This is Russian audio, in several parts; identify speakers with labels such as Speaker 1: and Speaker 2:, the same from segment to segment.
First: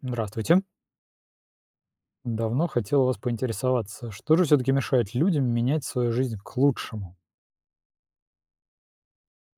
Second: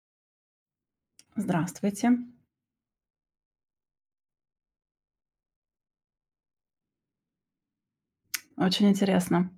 Speaker 1: Здравствуйте.
Speaker 2: Здравствуйте.
Speaker 1: Давно хотел вас поинтересоваться, что же все-таки мешает людям менять свою жизнь к лучшему?
Speaker 2: Очень интересно.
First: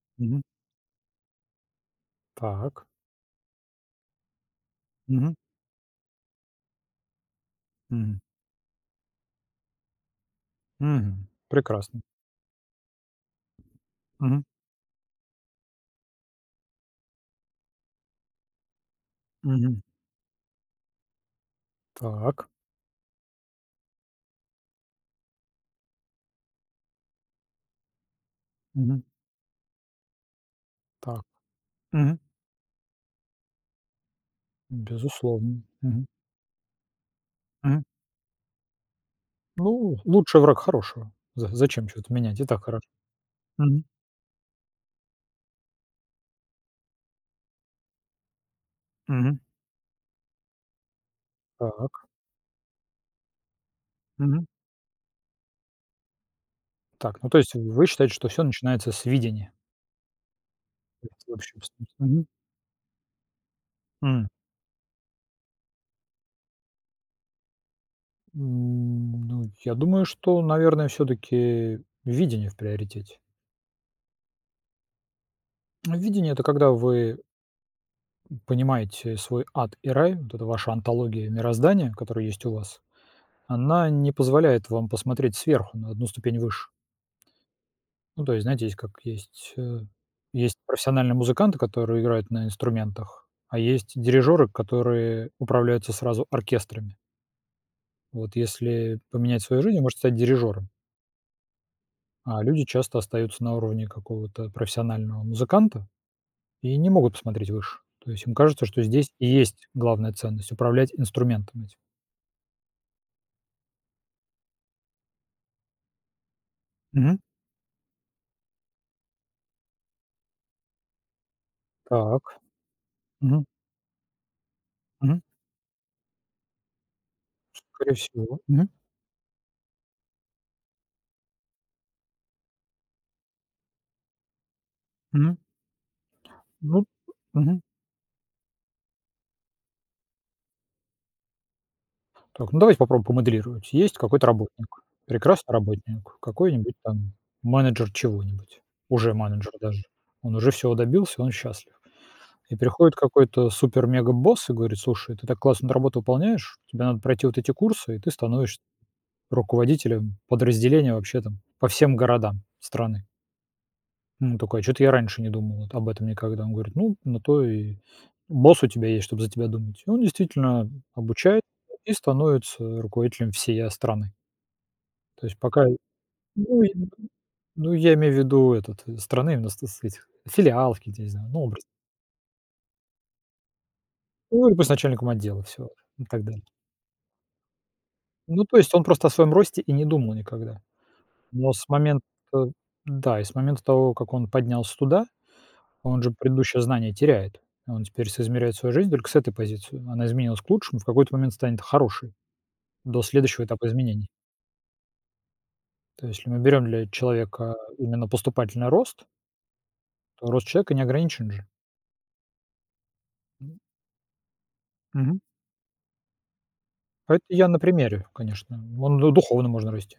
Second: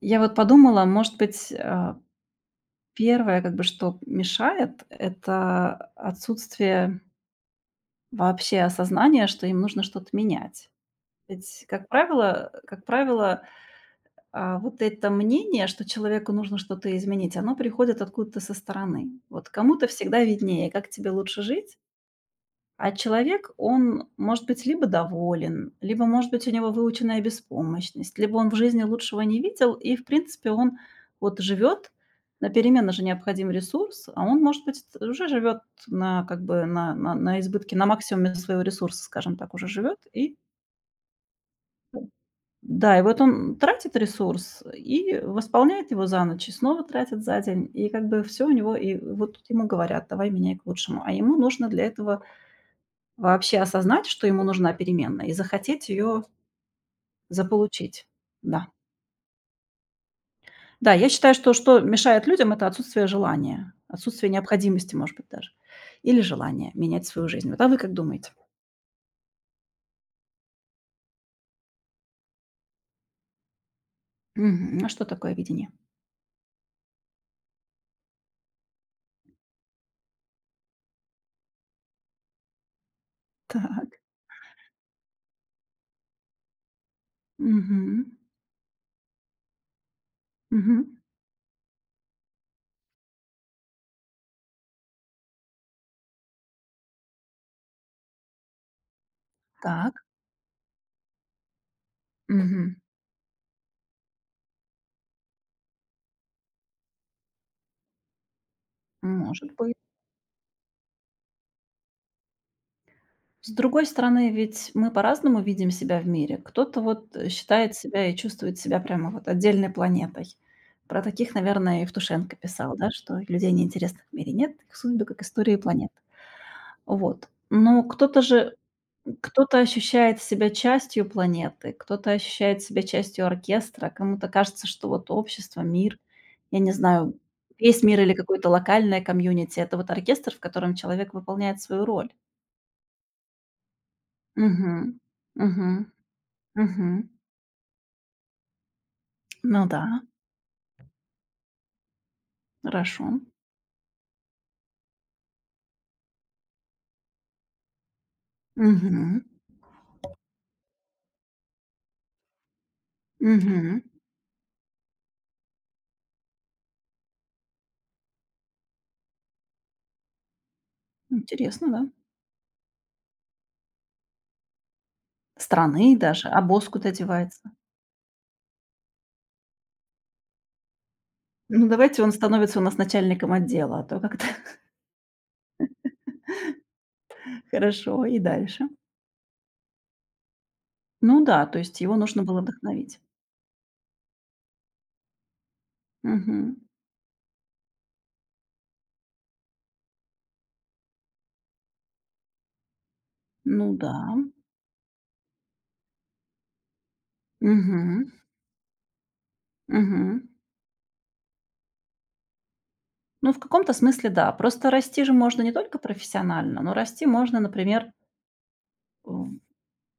Speaker 2: Я вот
Speaker 1: Мгм.
Speaker 2: подумала, может быть,
Speaker 1: Так.
Speaker 2: первое, как бы, что мешает,
Speaker 1: Мгм.
Speaker 2: это отсутствие
Speaker 1: Мгм.
Speaker 2: вообще осознания, что им нужно что-то менять.
Speaker 1: Мгм.
Speaker 2: Ведь, как
Speaker 1: Прекрасно.
Speaker 2: правило, как правило,
Speaker 1: Мгм.
Speaker 2: а, вот это мнение, что человеку нужно что-то изменить, оно приходит откуда-то со стороны. Вот
Speaker 1: Мгм.
Speaker 2: кому-то всегда виднее, как тебе лучше жить.
Speaker 1: Так.
Speaker 2: А человек, он может быть либо доволен, либо, может быть, у него выученная беспомощность, либо он в жизни
Speaker 1: Мгм.
Speaker 2: лучшего не видел, и, в принципе, он
Speaker 1: Так.
Speaker 2: вот живет,
Speaker 1: Мгм.
Speaker 2: на перемены же необходим ресурс, а он, может быть, уже живет
Speaker 1: Безусловно. Мгм.
Speaker 2: на, как бы, на избытке,
Speaker 1: Мгм.
Speaker 2: на максимуме своего ресурса, скажем так, уже
Speaker 1: Ну,
Speaker 2: живет. И
Speaker 1: лучший враг хорошего. Зачем что-то менять? И так хорошо.
Speaker 2: да, и вот он
Speaker 1: Мгм.
Speaker 2: тратит ресурс и восполняет его за ночь, и снова тратит за день, и как бы все у него, и вот
Speaker 1: Мгм.
Speaker 2: тут ему говорят, давай меняй к лучшему. А ему нужно для
Speaker 1: Так.
Speaker 2: этого вообще осознать, что ему
Speaker 1: Мгм.
Speaker 2: нужна переменная, и захотеть ее
Speaker 1: Так. Ну, то есть вы
Speaker 2: заполучить.
Speaker 1: считаете, что все
Speaker 2: Да.
Speaker 1: начинается с видения?
Speaker 2: Да, я
Speaker 1: То есть
Speaker 2: считаю, что
Speaker 1: вообще,
Speaker 2: что мешает
Speaker 1: в
Speaker 2: людям — это отсутствие желания,
Speaker 1: Мгм.
Speaker 2: отсутствие необходимости, может быть, даже, или желание менять свою жизнь. Вот, а вы как думаете?
Speaker 1: Ну, я думаю, что, наверное, все таки видение в приоритете.
Speaker 2: Мгм. А что такое видение?
Speaker 1: Видение - это когда вы понимаете свой ад и рай, вот это ваша антология мироздания, которая есть у вас,
Speaker 2: Так.
Speaker 1: она не позволяет вам посмотреть сверху, на одну ступень выше.
Speaker 2: Мгм.
Speaker 1: Ну, то есть, знаете, есть как есть, есть
Speaker 2: Мгм.
Speaker 1: профессиональные музыканты, которые играют на инструментах, а есть дирижеры, которые управляются сразу оркестрами. Вот если поменять свою жизнь, вы
Speaker 2: Так.
Speaker 1: можете стать дирижером. А люди
Speaker 2: Мгм.
Speaker 1: часто остаются на уровне какого-то профессионального музыканта и не могут посмотреть выше. То есть им кажется, что здесь и
Speaker 2: Может
Speaker 1: есть
Speaker 2: быть.
Speaker 1: главная ценность - управлять инструментом этим.
Speaker 2: С другой стороны, ведь мы по-разному видим себя в мире. Кто-то вот
Speaker 1: Мгм.
Speaker 2: считает себя и чувствует себя прямо вот отдельной планетой. Про таких, наверное,
Speaker 1: Так.
Speaker 2: Евтушенко писал, да, что
Speaker 1: Мгм.
Speaker 2: людей неинтересных в мире нет, их судьбы
Speaker 1: Мгм.
Speaker 2: как истории планет. Вот. Но
Speaker 1: Скорее
Speaker 2: кто-то
Speaker 1: всего.
Speaker 2: же,
Speaker 1: Мгм.
Speaker 2: кто-то ощущает себя частью планеты, кто-то ощущает себя частью оркестра, кому-то кажется, что вот
Speaker 1: Мгм.
Speaker 2: общество, мир, я не
Speaker 1: Ну.
Speaker 2: знаю,
Speaker 1: Мгм.
Speaker 2: весь мир или какое-то локальное комьюнити, это вот оркестр, в котором человек выполняет свою роль.
Speaker 1: Так, ну давайте попробуем помоделировать. Есть какой-то работник,
Speaker 2: Мгм.
Speaker 1: прекрасный
Speaker 2: Мгм.
Speaker 1: работник, какой-нибудь
Speaker 2: Мгм.
Speaker 1: там менеджер чего-нибудь, уже менеджер
Speaker 2: Ну да,
Speaker 1: даже. Он уже всего добился, он счастлив. И приходит
Speaker 2: хорошо.
Speaker 1: какой-то супер-мега-босс и говорит: "Слушай, ты так классно работу выполняешь, тебе надо пройти вот эти курсы, и ты становишься
Speaker 2: Мгм.
Speaker 1: руководителем подразделения вообще там по всем городам страны".
Speaker 2: Мгм.
Speaker 1: Ну такой: что то я раньше не думал вот об этом никогда". Он говорит: "Ну, на то и босс у тебя есть, чтобы за тебя думать". И он действительно обучает
Speaker 2: Интересно, да?
Speaker 1: и становится руководителем всей, а, страны. То есть пока
Speaker 2: Страны даже. А
Speaker 1: ну,
Speaker 2: босс
Speaker 1: и
Speaker 2: куда девается?
Speaker 1: ну, я имею в виду этот, страны, именно с этих филиалов я не знаю, ну,
Speaker 2: Ну,
Speaker 1: образно.
Speaker 2: давайте он становится у нас начальником отдела, а то как-то
Speaker 1: Ну, или пусть начальником отдела, все и так далее.
Speaker 2: хорошо. И
Speaker 1: Ну, то
Speaker 2: дальше?
Speaker 1: есть он просто о своем росте и не думал никогда.
Speaker 2: Ну да,
Speaker 1: Но
Speaker 2: то
Speaker 1: с
Speaker 2: есть его
Speaker 1: момента
Speaker 2: нужно было вдохновить.
Speaker 1: да, и с момента того, как он поднялся туда, он же
Speaker 2: Мгм.
Speaker 1: предыдущее знание теряет. Он теперь соизмеряет свою жизнь только с этой позиции. Она изменилась к лучшему, в какой-то момент станет хорошей до следующего этапа
Speaker 2: Ну да.
Speaker 1: изменений. То есть, если мы берем для человека именно
Speaker 2: Мгм.
Speaker 1: поступательный рост,
Speaker 2: Мгм.
Speaker 1: то рост человека не ограничен же.
Speaker 2: Ну, в
Speaker 1: М,
Speaker 2: каком-то смысле да. Просто расти же
Speaker 1: мгм.
Speaker 2: можно не только профессионально, но расти
Speaker 1: А это
Speaker 2: можно,
Speaker 1: я на
Speaker 2: например,
Speaker 1: примере, конечно. Он ду духовно можно расти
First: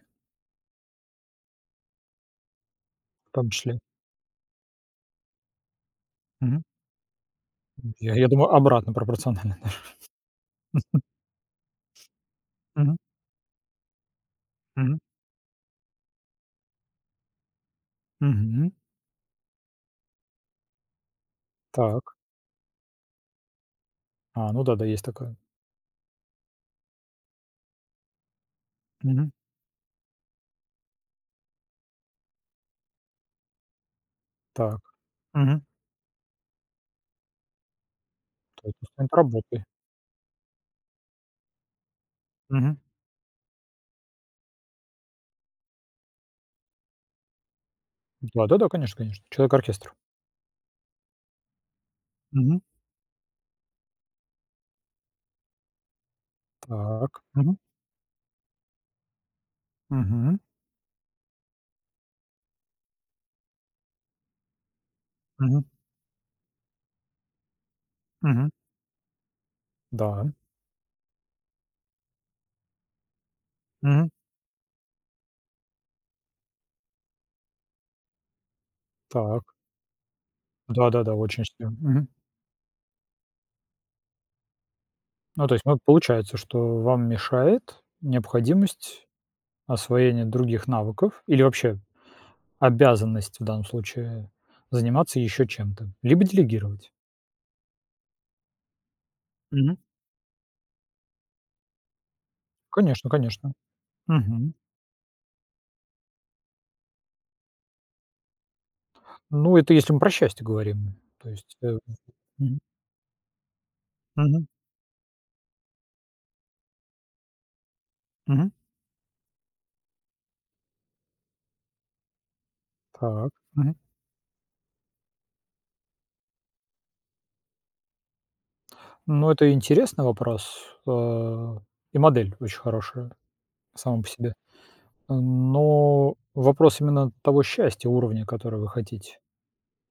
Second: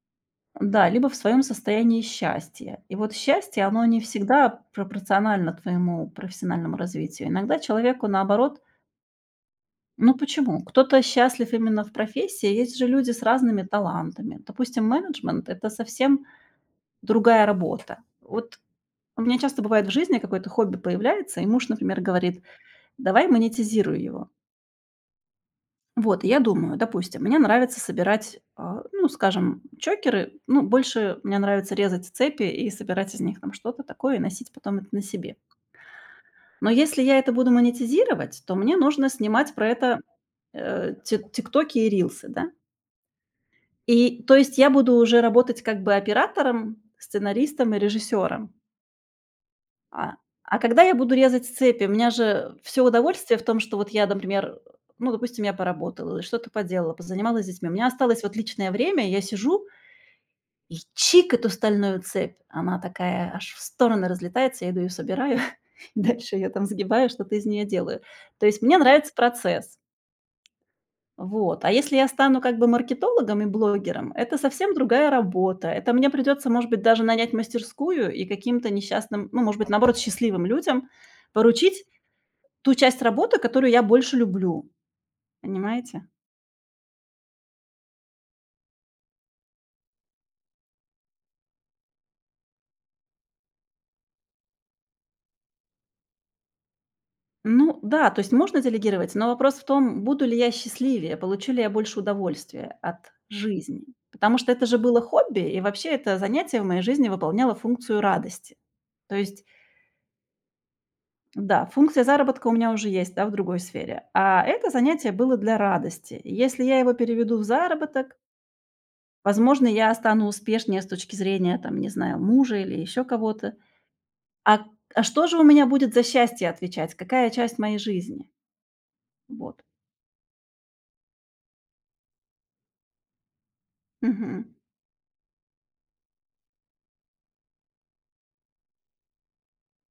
Speaker 2: да, либо в своем состоянии счастья. И вот
Speaker 1: в том
Speaker 2: счастье,
Speaker 1: числе.
Speaker 2: оно не всегда пропорционально твоему
Speaker 1: Мгм.
Speaker 2: профессиональному развитию. Иногда человеку
Speaker 1: Я думаю,
Speaker 2: наоборот,
Speaker 1: обратно пропорционально
Speaker 2: ну почему? Кто-то счастлив именно в профессии, а есть же
Speaker 1: Мгм.
Speaker 2: люди с разными талантами. Допустим,
Speaker 1: Мгм.
Speaker 2: менеджмент — это совсем другая работа. Вот
Speaker 1: Мгм.
Speaker 2: у меня часто бывает в жизни какое-то хобби появляется, и муж, например,
Speaker 1: Так.
Speaker 2: говорит, давай монетизируй его.
Speaker 1: А, ну да-да, есть такое.
Speaker 2: Вот, и я думаю, допустим, мне нравится собирать, а, ну,
Speaker 1: Мгм.
Speaker 2: скажем, чокеры, ну, больше мне нравится резать цепи и собирать из них там что-то такое и носить потом
Speaker 1: Так.
Speaker 2: это на себе.
Speaker 1: Мгм.
Speaker 2: Но если я это буду монетизировать, то
Speaker 1: То
Speaker 2: мне
Speaker 1: есть
Speaker 2: нужно
Speaker 1: инструмент
Speaker 2: снимать
Speaker 1: работы.
Speaker 2: про это тиктоки и рилсы, да?
Speaker 1: Мгм.
Speaker 2: И то есть я буду уже работать как бы оператором, сценаристом и
Speaker 1: Да,
Speaker 2: режиссером.
Speaker 1: да-да, конечно конечно. Человек-оркестр.
Speaker 2: А а когда я буду резать цепи? У меня же
Speaker 1: Мгм.
Speaker 2: все удовольствие в том, что вот я, например, ну, допустим, я поработала или что-то поделала,
Speaker 1: Так.
Speaker 2: позанималась с
Speaker 1: Мгм.
Speaker 2: детьми. У меня осталось вот личное время, я сижу
Speaker 1: Мгм.
Speaker 2: и чик эту стальную цепь. Она такая аж в стороны разлетается, я иду ее собираю,
Speaker 1: Мгм.
Speaker 2: и дальше я там сгибаю, что-то из нее делаю. То
Speaker 1: Мгм.
Speaker 2: есть мне нравится процесс.
Speaker 1: Да.
Speaker 2: Вот. А если я стану как бы маркетологом и
Speaker 1: Мгм.
Speaker 2: блогером, это совсем другая работа. Это мне придется, может быть, даже нанять мастерскую и каким-то несчастным, ну,
Speaker 1: Так.
Speaker 2: может быть, наоборот, счастливым людям
Speaker 1: Да-да-да, очень сильно.
Speaker 2: поручить
Speaker 1: Мгм.
Speaker 2: ту часть работы, которую я больше люблю.
Speaker 1: Ну, то есть, ну,
Speaker 2: Понимаете?
Speaker 1: получается, что вам мешает необходимость освоения других навыков или вообще обязанность в данном случае заниматься еще чем-то, либо делегировать.
Speaker 2: Ну да, то есть можно делегировать, но вопрос в
Speaker 1: Мгм.
Speaker 2: том, буду ли я счастливее, получу ли я больше удовольствия
Speaker 1: Конечно
Speaker 2: от
Speaker 1: конечно.
Speaker 2: жизни. Потому что
Speaker 1: Мгм.
Speaker 2: это же было хобби, и вообще это занятие в моей жизни выполняло функцию радости. То есть
Speaker 1: Ну, это если мы про счастье говорим. То есть,
Speaker 2: да, функция заработка у
Speaker 1: мгм,
Speaker 2: меня уже есть, да, в другой сфере. А
Speaker 1: мгм,
Speaker 2: это занятие было для радости. Если я его переведу в заработок,
Speaker 1: мгм.
Speaker 2: возможно, я стану успешнее с точки зрения, там, не знаю, мужа или еще
Speaker 1: Так,
Speaker 2: кого-то.
Speaker 1: мгм.
Speaker 2: А, а что же у меня будет за счастье отвечать? Какая часть моей жизни?
Speaker 1: Ну, это
Speaker 2: Вот.
Speaker 1: интересный вопрос, э, и модель очень хорошая сама по себе.
Speaker 2: Мгм.
Speaker 1: Но вопрос именно того счастья, уровня, который вы хотите.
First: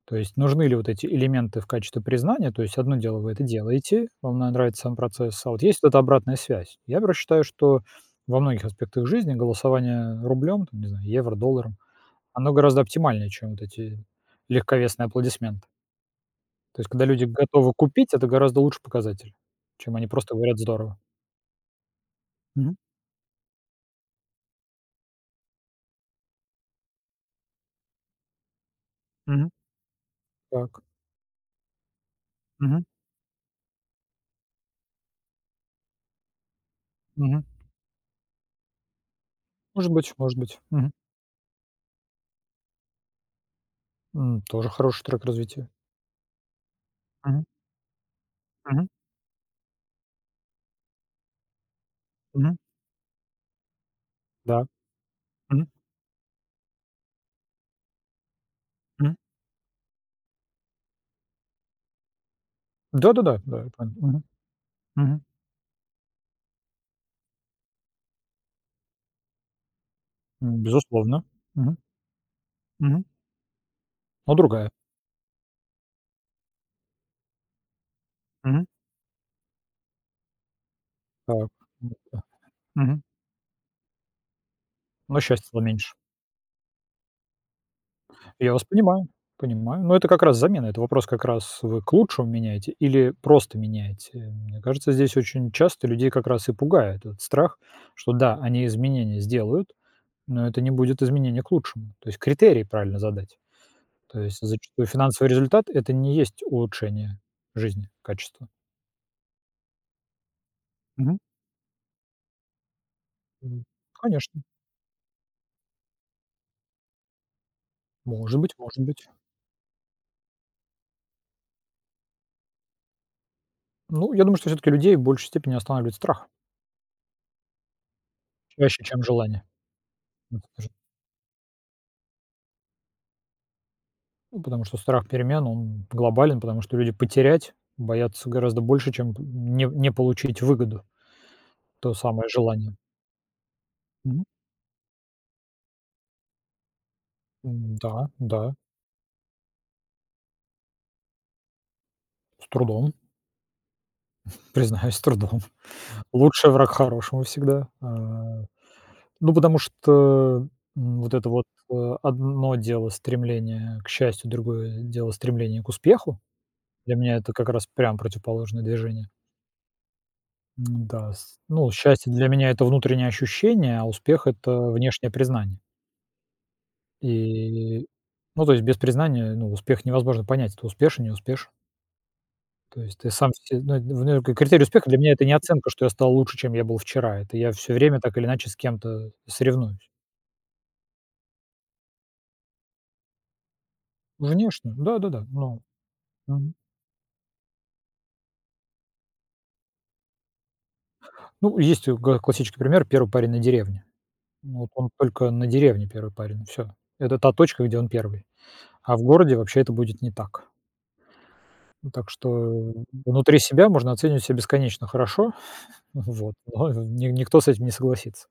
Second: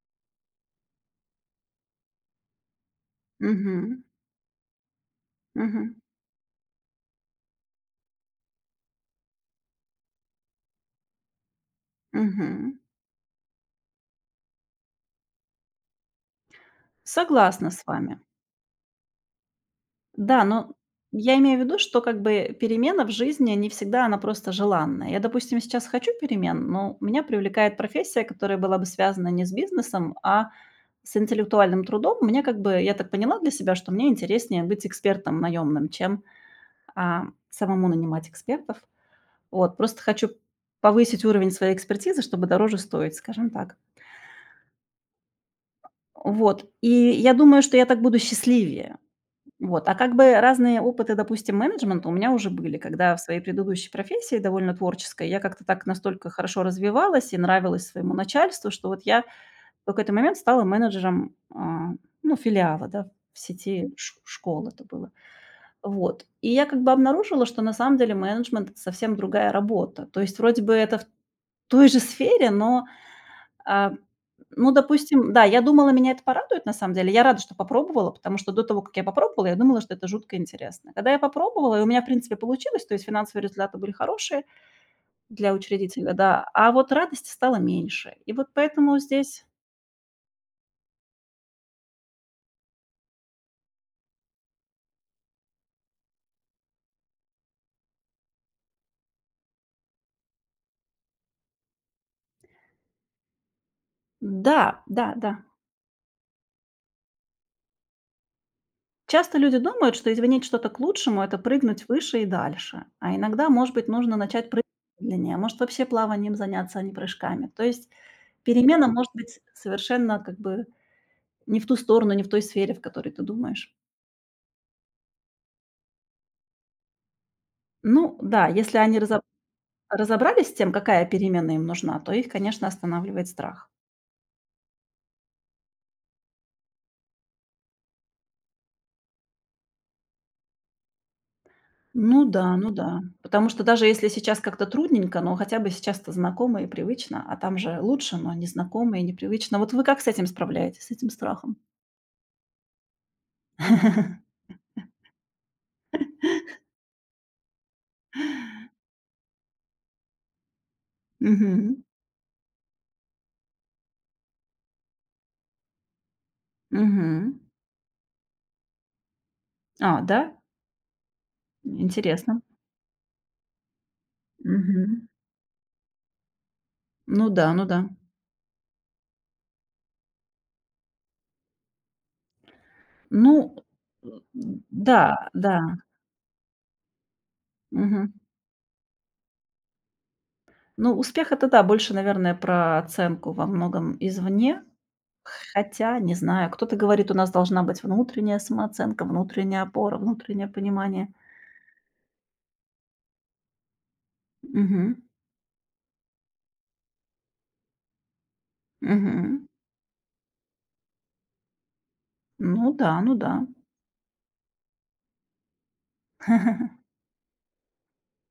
Speaker 1: То есть нужны ли вот эти элементы в качестве признания? То есть одно дело, вы это
Speaker 2: Мгм.
Speaker 1: делаете, вам на нравится сам процесс, а вот есть вот
Speaker 2: Мгм.
Speaker 1: эта обратная связь. Я, например, считаю, что во многих аспектах жизни голосование рублем, там, не знаю, евро, долларом. Оно
Speaker 2: Мгм.
Speaker 1: гораздо оптимальнее, чем вот эти легковесные аплодисменты. То есть когда люди
Speaker 2: Согласна
Speaker 1: готовы
Speaker 2: с
Speaker 1: купить,
Speaker 2: вами.
Speaker 1: это гораздо лучший показатель, чем они просто
Speaker 2: Да,
Speaker 1: говорят:
Speaker 2: но
Speaker 1: "Здорово".
Speaker 2: я имею в виду, что как бы
Speaker 1: Мгм,
Speaker 2: перемена в жизни не всегда она просто желанная. Я, допустим, сейчас хочу перемен, но меня привлекает профессия, которая была бы связана не
Speaker 1: мгм,
Speaker 2: с бизнесом, а
Speaker 1: так,
Speaker 2: с интеллектуальным трудом. Мне как бы,
Speaker 1: мгм,
Speaker 2: я так поняла для себя, что мне интереснее быть экспертом наемным, чем а,
Speaker 1: мгм.
Speaker 2: самому нанимать экспертов. Вот,
Speaker 1: Может
Speaker 2: просто
Speaker 1: быть,
Speaker 2: хочу
Speaker 1: может быть. Мгм.
Speaker 2: повысить уровень своей экспертизы, чтобы дороже стоить, скажем так.
Speaker 1: Тоже хороший трек развития.
Speaker 2: Вот. И я
Speaker 1: Мгм,
Speaker 2: думаю, что я так буду
Speaker 1: мгм,
Speaker 2: счастливее. Вот, а как бы разные опыты, допустим, менеджмента у меня уже
Speaker 1: мгм.
Speaker 2: были, когда в своей предыдущей профессии,
Speaker 1: Да.
Speaker 2: довольно творческой, я как-то
Speaker 1: Мгм,
Speaker 2: так настолько хорошо развивалась и нравилась своему начальству, что вот
Speaker 1: мгм.
Speaker 2: я в какой-то момент стала менеджером, а, ну, филиала, да, в
Speaker 1: Да-да-да, да, я
Speaker 2: сети
Speaker 1: понял. Мгм,
Speaker 2: школ это было.
Speaker 1: мгм.
Speaker 2: Вот. И я как бы обнаружила, что на самом деле менеджмент — это совсем другая работа. То есть вроде бы это в
Speaker 1: Безусловно. Мгм,
Speaker 2: той же сфере, но
Speaker 1: мгм.
Speaker 2: а,
Speaker 1: Но другая.
Speaker 2: ну, допустим, да, я думала, меня это порадует на самом деле. Я рада, что попробовала, потому что до
Speaker 1: Мгм.
Speaker 2: того, как я попробовала, я думала, что это жутко интересно. Когда я
Speaker 1: Так.
Speaker 2: попробовала, и у меня, в
Speaker 1: Да.
Speaker 2: принципе, получилось, то
Speaker 1: Мгм.
Speaker 2: есть финансовые результаты были хорошие
Speaker 1: Но счастья
Speaker 2: для
Speaker 1: стало меньше.
Speaker 2: учредителя, да, а вот радости стало меньше. И вот
Speaker 1: Я вас
Speaker 2: поэтому
Speaker 1: понимаю,
Speaker 2: здесь
Speaker 1: понимаю. Но это как раз замена. Это вопрос как раз вы к лучшему меняете или просто меняете. Мне кажется, здесь очень часто людей как раз и пугает этот страх, что да, они изменения сделают, но это не будет изменение к лучшему. То есть критерии правильно задать. То есть
Speaker 2: да,
Speaker 1: зачастую
Speaker 2: да,
Speaker 1: финансовый
Speaker 2: да.
Speaker 1: результат - это не есть улучшение жизни, качества.
Speaker 2: Часто люди думают, что изменить что-то к
Speaker 1: Мгм.
Speaker 2: лучшему — это прыгнуть выше и дальше. А иногда,
Speaker 1: М,
Speaker 2: может быть, нужно
Speaker 1: конечно.
Speaker 2: начать прыгать медленнее, а может, вообще плаванием заняться, а не прыжками. То есть
Speaker 1: Может быть, может
Speaker 2: перемена
Speaker 1: быть.
Speaker 2: может быть совершенно как бы не в ту сторону, не в той сфере, в которой ты думаешь.
Speaker 1: Ну, я думаю, что все таки людей в большей степени останавливает страх
Speaker 2: Ну да, если
Speaker 1: чаще,
Speaker 2: они
Speaker 1: чем желание.
Speaker 2: разобрались с тем, какая переменная им нужна, то их, конечно, останавливает страх.
Speaker 1: Ну, потому что страх перемен, он глобален, потому что люди потерять боятся гораздо больше, чем не получить выгоду, то
Speaker 2: Ну
Speaker 1: самое
Speaker 2: да, ну
Speaker 1: желание.
Speaker 2: да. Потому что даже если
Speaker 1: Мгм.
Speaker 2: сейчас как-то трудненько, но хотя бы сейчас-то знакомо и привычно, а там же
Speaker 1: Да,
Speaker 2: лучше, но
Speaker 1: да,
Speaker 2: незнакомо и непривычно. Вот вы как с этим справляетесь, с этим страхом?
Speaker 1: с трудом, признаюсь, с трудом. Лучший враг хорошему всегда. А, ну, потому что, вот это вот,
Speaker 2: Мгм.
Speaker 1: одно дело стремление к счастью, другое дело стремление к успеху. Для меня это
Speaker 2: Мгм.
Speaker 1: как раз прям противоположное движение.
Speaker 2: А, да?
Speaker 1: М-да, с ну, счастье для
Speaker 2: Интересно.
Speaker 1: меня - это внутреннее ощущение, а успех - это
Speaker 2: Мгм.
Speaker 1: внешнее признание.
Speaker 2: Ну да, ну
Speaker 1: И,
Speaker 2: да.
Speaker 1: ну, то есть без признания, ну, успех невозможно понять, ты успешен, не успешен. То есть ты сам
Speaker 2: Ну,
Speaker 1: се ну, это, ну, к
Speaker 2: м,
Speaker 1: критерий успеха для
Speaker 2: да,
Speaker 1: меня - это не
Speaker 2: да.
Speaker 1: оценка, что я стал лучше, чем я был вчера. Это я все время
Speaker 2: Мгм.
Speaker 1: так или иначе с кем-то соревнуюсь.
Speaker 2: Ну, успех — это да, больше, наверное, про оценку во многом извне.
Speaker 1: Внешне, да-да-да. Ну,
Speaker 2: Хотя, не знаю,
Speaker 1: мгм.
Speaker 2: кто-то говорит, у нас должна быть внутренняя самооценка, внутренняя опора, внутреннее понимание.
Speaker 1: Ну, есть га классический пример - первый парень на деревне. Ну, вот он
Speaker 2: Мгм.
Speaker 1: только на деревне первый парень, все. Это та точка, где он первый. А в городе
Speaker 2: Мгм.
Speaker 1: вообще это будет не так. Ну, так
Speaker 2: Ну
Speaker 1: что
Speaker 2: да, ну да.
Speaker 1: внутри себя можно оценивать себя бесконечно хорошо, вот, но ни никто с этим не согласится.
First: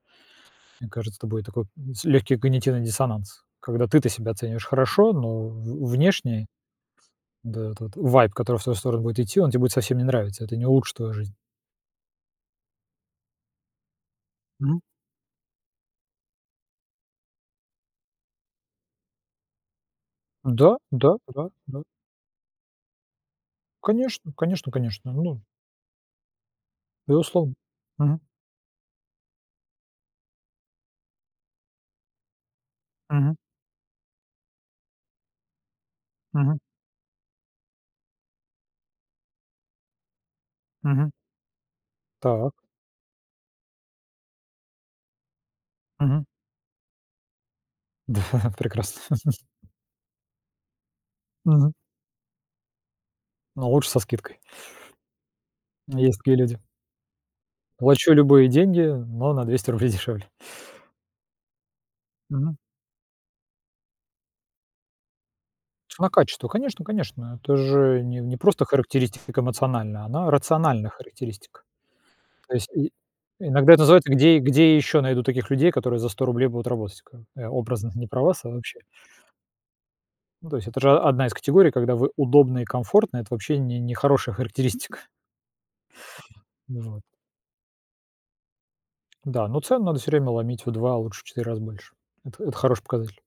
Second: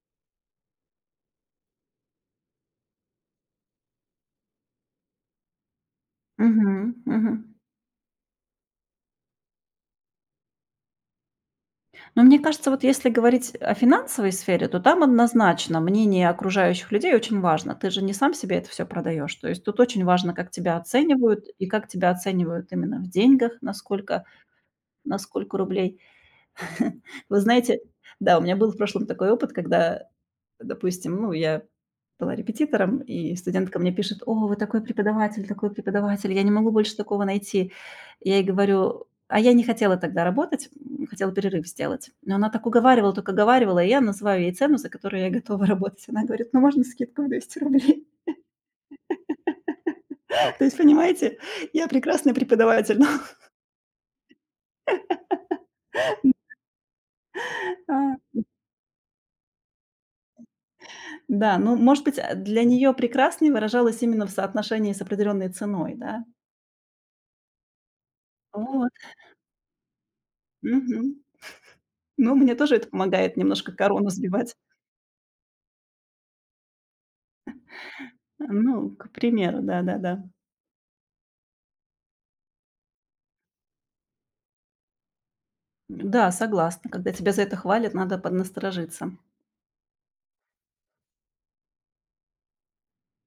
Speaker 1: Мне кажется, это будет такой легкий когнитивный диссонанс, когда ты-то себя оцениваешь хорошо, но в внешне,
Speaker 2: Мгм. Мгм.
Speaker 1: да, этот вайб, который в твою сторону будет идти, он тебе будет совсем не нравиться, это не улучшит твою жизнь.
Speaker 2: Но мне кажется, вот если говорить о финансовой сфере,
Speaker 1: Мгм.
Speaker 2: то там однозначно мнение окружающих людей очень важно. Ты же не сам себе это все продаешь. То есть тут очень важно, как
Speaker 1: Да,
Speaker 2: тебя
Speaker 1: да,
Speaker 2: оценивают
Speaker 1: да,
Speaker 2: и
Speaker 1: да.
Speaker 2: как тебя оценивают именно в деньгах, насколько, сколько
Speaker 1: Конечно, конечно, конечно.
Speaker 2: на
Speaker 1: Ну,
Speaker 2: сколько рублей. Вы
Speaker 1: безусловно.
Speaker 2: знаете,
Speaker 1: Мгм.
Speaker 2: да, у меня был в прошлом такой опыт, когда, допустим, ну, я была репетитором, и
Speaker 1: Мгм.
Speaker 2: студентка мне пишет: "О, вы такой преподаватель, я не
Speaker 1: Мгм.
Speaker 2: могу больше такого найти". Я ей говорю: "А я не хотела тогда работать,
Speaker 1: Мгм.
Speaker 2: хотела перерыв сделать". Но она
Speaker 1: Так.
Speaker 2: так уговаривала, и я называю ей цену, за которую я готова работать. Она
Speaker 1: Мгм.
Speaker 2: говорит: "Ну, можно скидку в 200 рублей?"
Speaker 1: Да, прекрасно.
Speaker 2: То есть, понимаете,
Speaker 1: Мгм.
Speaker 2: я прекрасный преподаватель.
Speaker 1: Но лучше со скидкой. Есть такие люди.
Speaker 2: А,
Speaker 1: Плачу любые деньги, но на 200 рублей дешевле.
Speaker 2: да, ну, может быть, а,
Speaker 1: Мгм.
Speaker 2: для нее прекрасный выражалось именно в соотношении с определенной ценой,
Speaker 1: На
Speaker 2: да.
Speaker 1: качество, конечно конечно. Это же не просто
Speaker 2: Вот,
Speaker 1: характеристика эмоциональная, она рациональная
Speaker 2: мгм.
Speaker 1: характеристика.
Speaker 2: Ну, мне
Speaker 1: То есть
Speaker 2: тоже это
Speaker 1: и
Speaker 2: помогает немножко
Speaker 1: иногда это
Speaker 2: корону
Speaker 1: называется: "Где
Speaker 2: сбивать.
Speaker 1: где еще найду таких людей, которые за 100 рублей будут работать?" Как бы. Я образно, не про вас, а вообще.
Speaker 2: Ну, к примеру, да-да-да.
Speaker 1: Ну, то есть это же одна из категорий, когда вы удобны и комфортны. Это вообще не хорошая характеристика.
Speaker 2: Да, согласна.
Speaker 1: Вот.
Speaker 2: Когда тебя за это хвалят, надо поднасторожиться.
Speaker 1: Да, но цену надо все время ломить в 2, а лучше в 4 раза больше. Это хороший показатель.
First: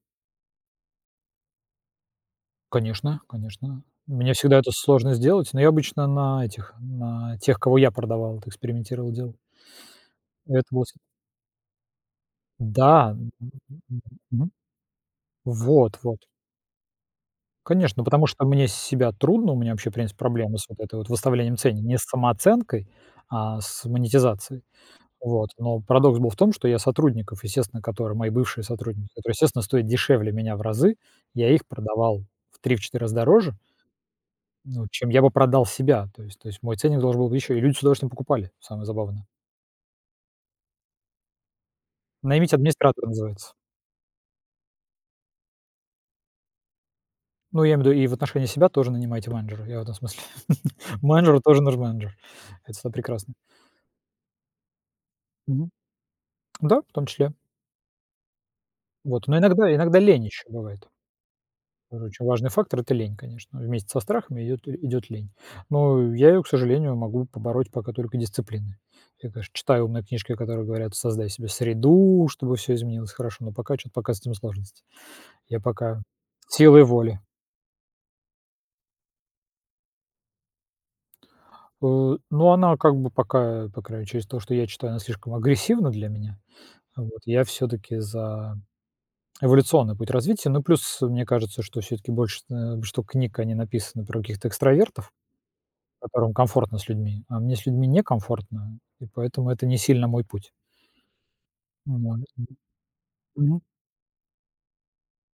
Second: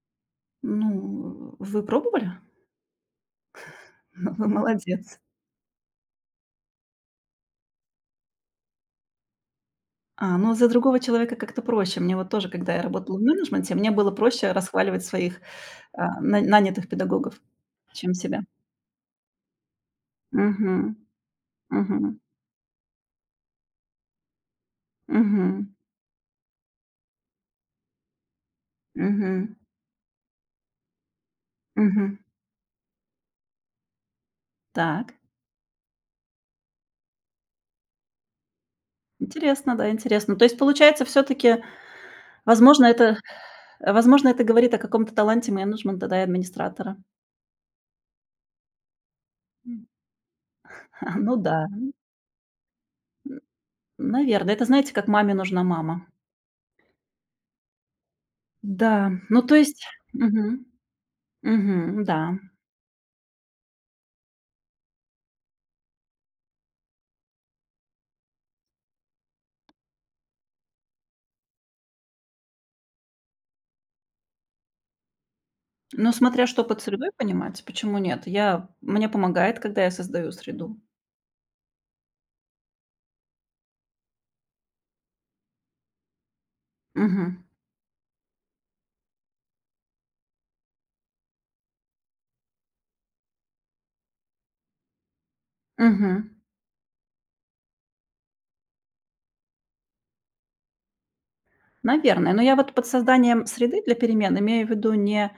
Speaker 2: Ну, вы пробовали?
Speaker 1: Конечно конечно. Мне
Speaker 2: Вы
Speaker 1: всегда это сложно
Speaker 2: молодец.
Speaker 1: сделать, но я обычно на этих, на тех, кого я продавал, это экспериментировал, делал.
Speaker 2: А, ну,
Speaker 1: Это
Speaker 2: за
Speaker 1: было.
Speaker 2: другого человека как-то проще. Мне вот тоже, когда я
Speaker 1: Да,
Speaker 2: работала в менеджменте, мне
Speaker 1: м,
Speaker 2: было проще расхваливать своих,
Speaker 1: вот,
Speaker 2: а,
Speaker 1: вот.
Speaker 2: на нанятых педагогов,
Speaker 1: Конечно,
Speaker 2: чем
Speaker 1: потому
Speaker 2: себя.
Speaker 1: что мне с себя трудно, у меня вообще, в принципе, проблемы с вот
Speaker 2: Мгм,
Speaker 1: этой вот выставлением цен, не
Speaker 2: мгм,
Speaker 1: с самооценкой, а с монетизацией. Вот.
Speaker 2: мгм,
Speaker 1: Но парадокс был в том, что я сотрудников, естественно, которые мои бывшие сотрудники, которые,
Speaker 2: мгм,
Speaker 1: естественно, стоят дешевле меня в разы, я их
Speaker 2: мгм.
Speaker 1: продавал в 3 четыре раза дороже, ну, чем
Speaker 2: Так,
Speaker 1: я бы продал себя. То есть мой ценник должен был быть еще, и люди с удовольствием покупали, самое забавное.
Speaker 2: интересно, да, интересно. То есть, получается, все таки
Speaker 1: "Наймите
Speaker 2: Возможно,
Speaker 1: администратора"
Speaker 2: это
Speaker 1: называется.
Speaker 2: возможно, это говорит о каком-то таланте менеджмента, да, и администратора.
Speaker 1: Ну, я имею в виду и в отношении себя тоже нанимайте менеджера. Я в
Speaker 2: М.
Speaker 1: этом смысле.
Speaker 2: Ну
Speaker 1: Менеджеру тоже
Speaker 2: да,
Speaker 1: нужен менеджер. Это всегда прекрасно.
Speaker 2: наверное. Это, знаете, как маме нужна
Speaker 1: Мгм.
Speaker 2: мама.
Speaker 1: Да, в том числе.
Speaker 2: Да,
Speaker 1: Вот. Но
Speaker 2: ну, то
Speaker 1: иногда
Speaker 2: есть
Speaker 1: иногда лень еще
Speaker 2: мгм.
Speaker 1: бывает.
Speaker 2: Мгм,
Speaker 1: Тоже очень
Speaker 2: да.
Speaker 1: важный фактор - это лень, конечно. Вместе со страхами идет лень. Но я ее, к сожалению, могу побороть пока только дисциплиной. Я, конечно, читаю умные книжки, которые говорят: "Создай себе среду, чтобы все изменилось хорошо". Но пока что то пока с этим сложности. Я пока
Speaker 2: Но смотря что под
Speaker 1: силой
Speaker 2: средой
Speaker 1: воли.
Speaker 2: понимать, почему нет? Я мне помогает, когда я создаю среду.
Speaker 1: Ну, она как бы пока, по крайней мере, через то, что я читаю, она слишком агрессивна для меня. Вот
Speaker 2: Мгм.
Speaker 1: я все-таки за эволюционный путь развития. Ну, плюс, мне кажется, что все-таки больше, что книг, они написаны про каких-то экстравертов,
Speaker 2: Мгм.
Speaker 1: которым комфортно с людьми, а мне с людьми некомфортно, и поэтому это не сильно мой путь. Вот.
Speaker 2: Наверное. Но я вот под созданием
Speaker 1: Мгм.
Speaker 2: среды для перемен имею в виду не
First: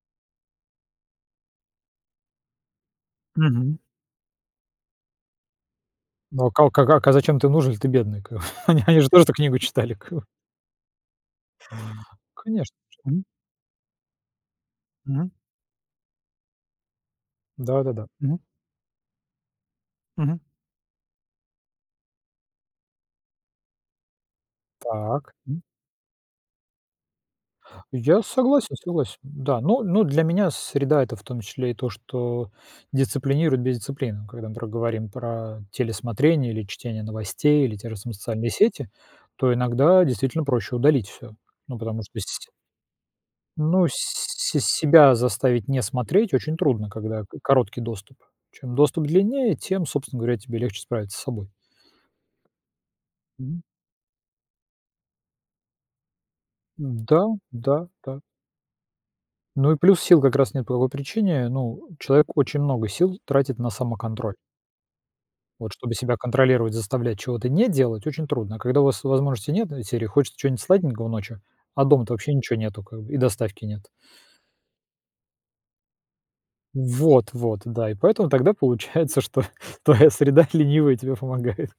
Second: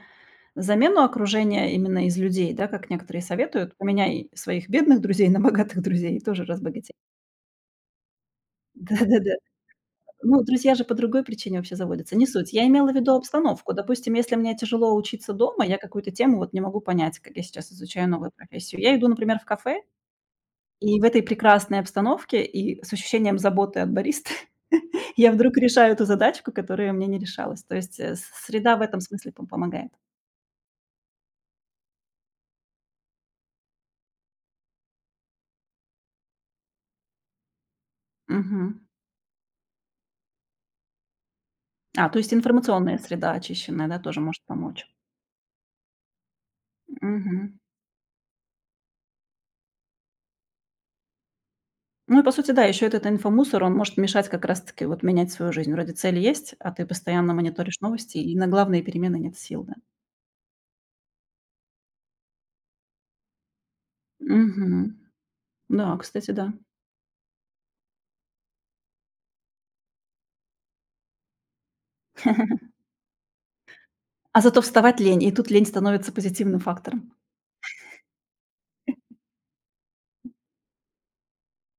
Speaker 2: замену окружения именно из людей, да, как некоторые советуют:
Speaker 1: Мгм.
Speaker 2: поменяй своих бедных друзей на богатых друзей и тоже
Speaker 1: Ну, а ка
Speaker 2: разбогатей.
Speaker 1: ка а зачем ты нужен, если ты бедный? Как бы они же тоже
Speaker 2: Да-да-да.
Speaker 1: эту книгу читали, как бы.
Speaker 2: Ну, друзья же по другой причине вообще заводятся. Не суть. Я
Speaker 1: Конечно.
Speaker 2: имела в виду
Speaker 1: Мгм.
Speaker 2: обстановку. Допустим, если мне тяжело
Speaker 1: Мгм.
Speaker 2: учиться дома, я какую-то тему вот не могу понять, как я сейчас
Speaker 1: Да-да-да.
Speaker 2: изучаю новую
Speaker 1: Мгм.
Speaker 2: профессию. Я иду, например, в кафе,
Speaker 1: Мгм.
Speaker 2: и в этой прекрасной обстановке и с ощущением заботы от баристы я
Speaker 1: Так.
Speaker 2: вдруг решаю эту задачку, которая мне не решалась. То есть, э, с
Speaker 1: Я
Speaker 2: среда
Speaker 1: согласен,
Speaker 2: в этом
Speaker 1: согласен.
Speaker 2: смысле
Speaker 1: Да,
Speaker 2: помогает.
Speaker 1: но для меня среда - это в том числе и то, что дисциплинирует бездисциплину. Когда мы про говорим про телесмотрение или чтение новостей, или те же самые социальные
Speaker 2: Мгм.
Speaker 1: сети, то иногда действительно проще удалить все. Ну, потому
Speaker 2: А, то
Speaker 1: что с
Speaker 2: есть информационная среда
Speaker 1: ну,
Speaker 2: очищенная, да, тоже может
Speaker 1: се
Speaker 2: помочь.
Speaker 1: себя заставить не смотреть очень трудно, когда к
Speaker 2: Мгм.
Speaker 1: короткий доступ. Чем доступ длиннее, тем, собственно говоря, тебе легче справиться с собой.
Speaker 2: Ну и по сути, да, еще этот
Speaker 1: Мгм.
Speaker 2: инфомусор, он может мешать как раз-таки вот менять свою жизнь. Вроде цели есть, а ты
Speaker 1: Да,
Speaker 2: постоянно
Speaker 1: да,
Speaker 2: мониторишь новости,
Speaker 1: да.
Speaker 2: и на главные перемены нет сил,
Speaker 1: Ну
Speaker 2: да.
Speaker 1: и плюс сил как раз нет по какой причине. Ну, человек очень много сил тратит на самоконтроль.
Speaker 2: Мгм.
Speaker 1: Вот чтобы
Speaker 2: Да,
Speaker 1: себя
Speaker 2: кстати, да.
Speaker 1: контролировать, заставлять чего-то не делать, очень трудно. А когда у вас возможности нет, из серии хочется чего-нибудь сладенького ночью, а дома-то вообще ничего нету, как бы, и доставки нет.
Speaker 2: А зато вставать лень, и тут лень становится позитивным фактором.
Speaker 1: Вот, вот, да. И поэтому тогда получается, что твоя среда ленивая тебе помогает.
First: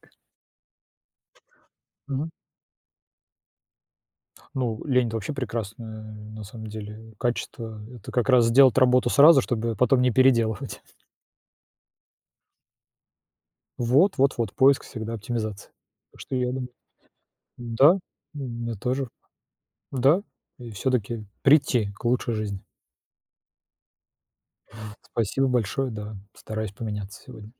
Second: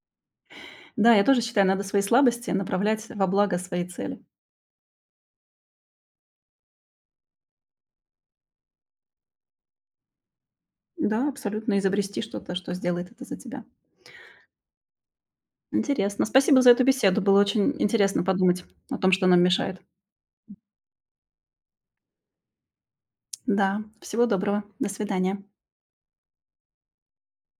Speaker 2: Да, я тоже считаю, надо свои
Speaker 1: Мгм.
Speaker 2: слабости направлять во благо своей цели.
Speaker 1: Ну, лень - это вообще прекрасное, на самом деле, качество. Это как раз сделать работу сразу, чтобы потом не переделывать.
Speaker 2: Да, абсолютно, изобрести что-то, что сделает это за тебя.
Speaker 1: Вот, вот, вот, поиск всегда оптимизации. Так
Speaker 2: Интересно.
Speaker 1: что я
Speaker 2: Спасибо
Speaker 1: думаю.
Speaker 2: за эту беседу. Было очень
Speaker 1: Да,
Speaker 2: интересно подумать
Speaker 1: мне
Speaker 2: о
Speaker 1: тоже.
Speaker 2: том, что нам мешает.
Speaker 1: Да, и все таки прийти к лучшей жизни.
Speaker 2: Да, всего доброго. До свидания.
Speaker 1: Спасибо большое, да. Стараюсь поменяться сегодня.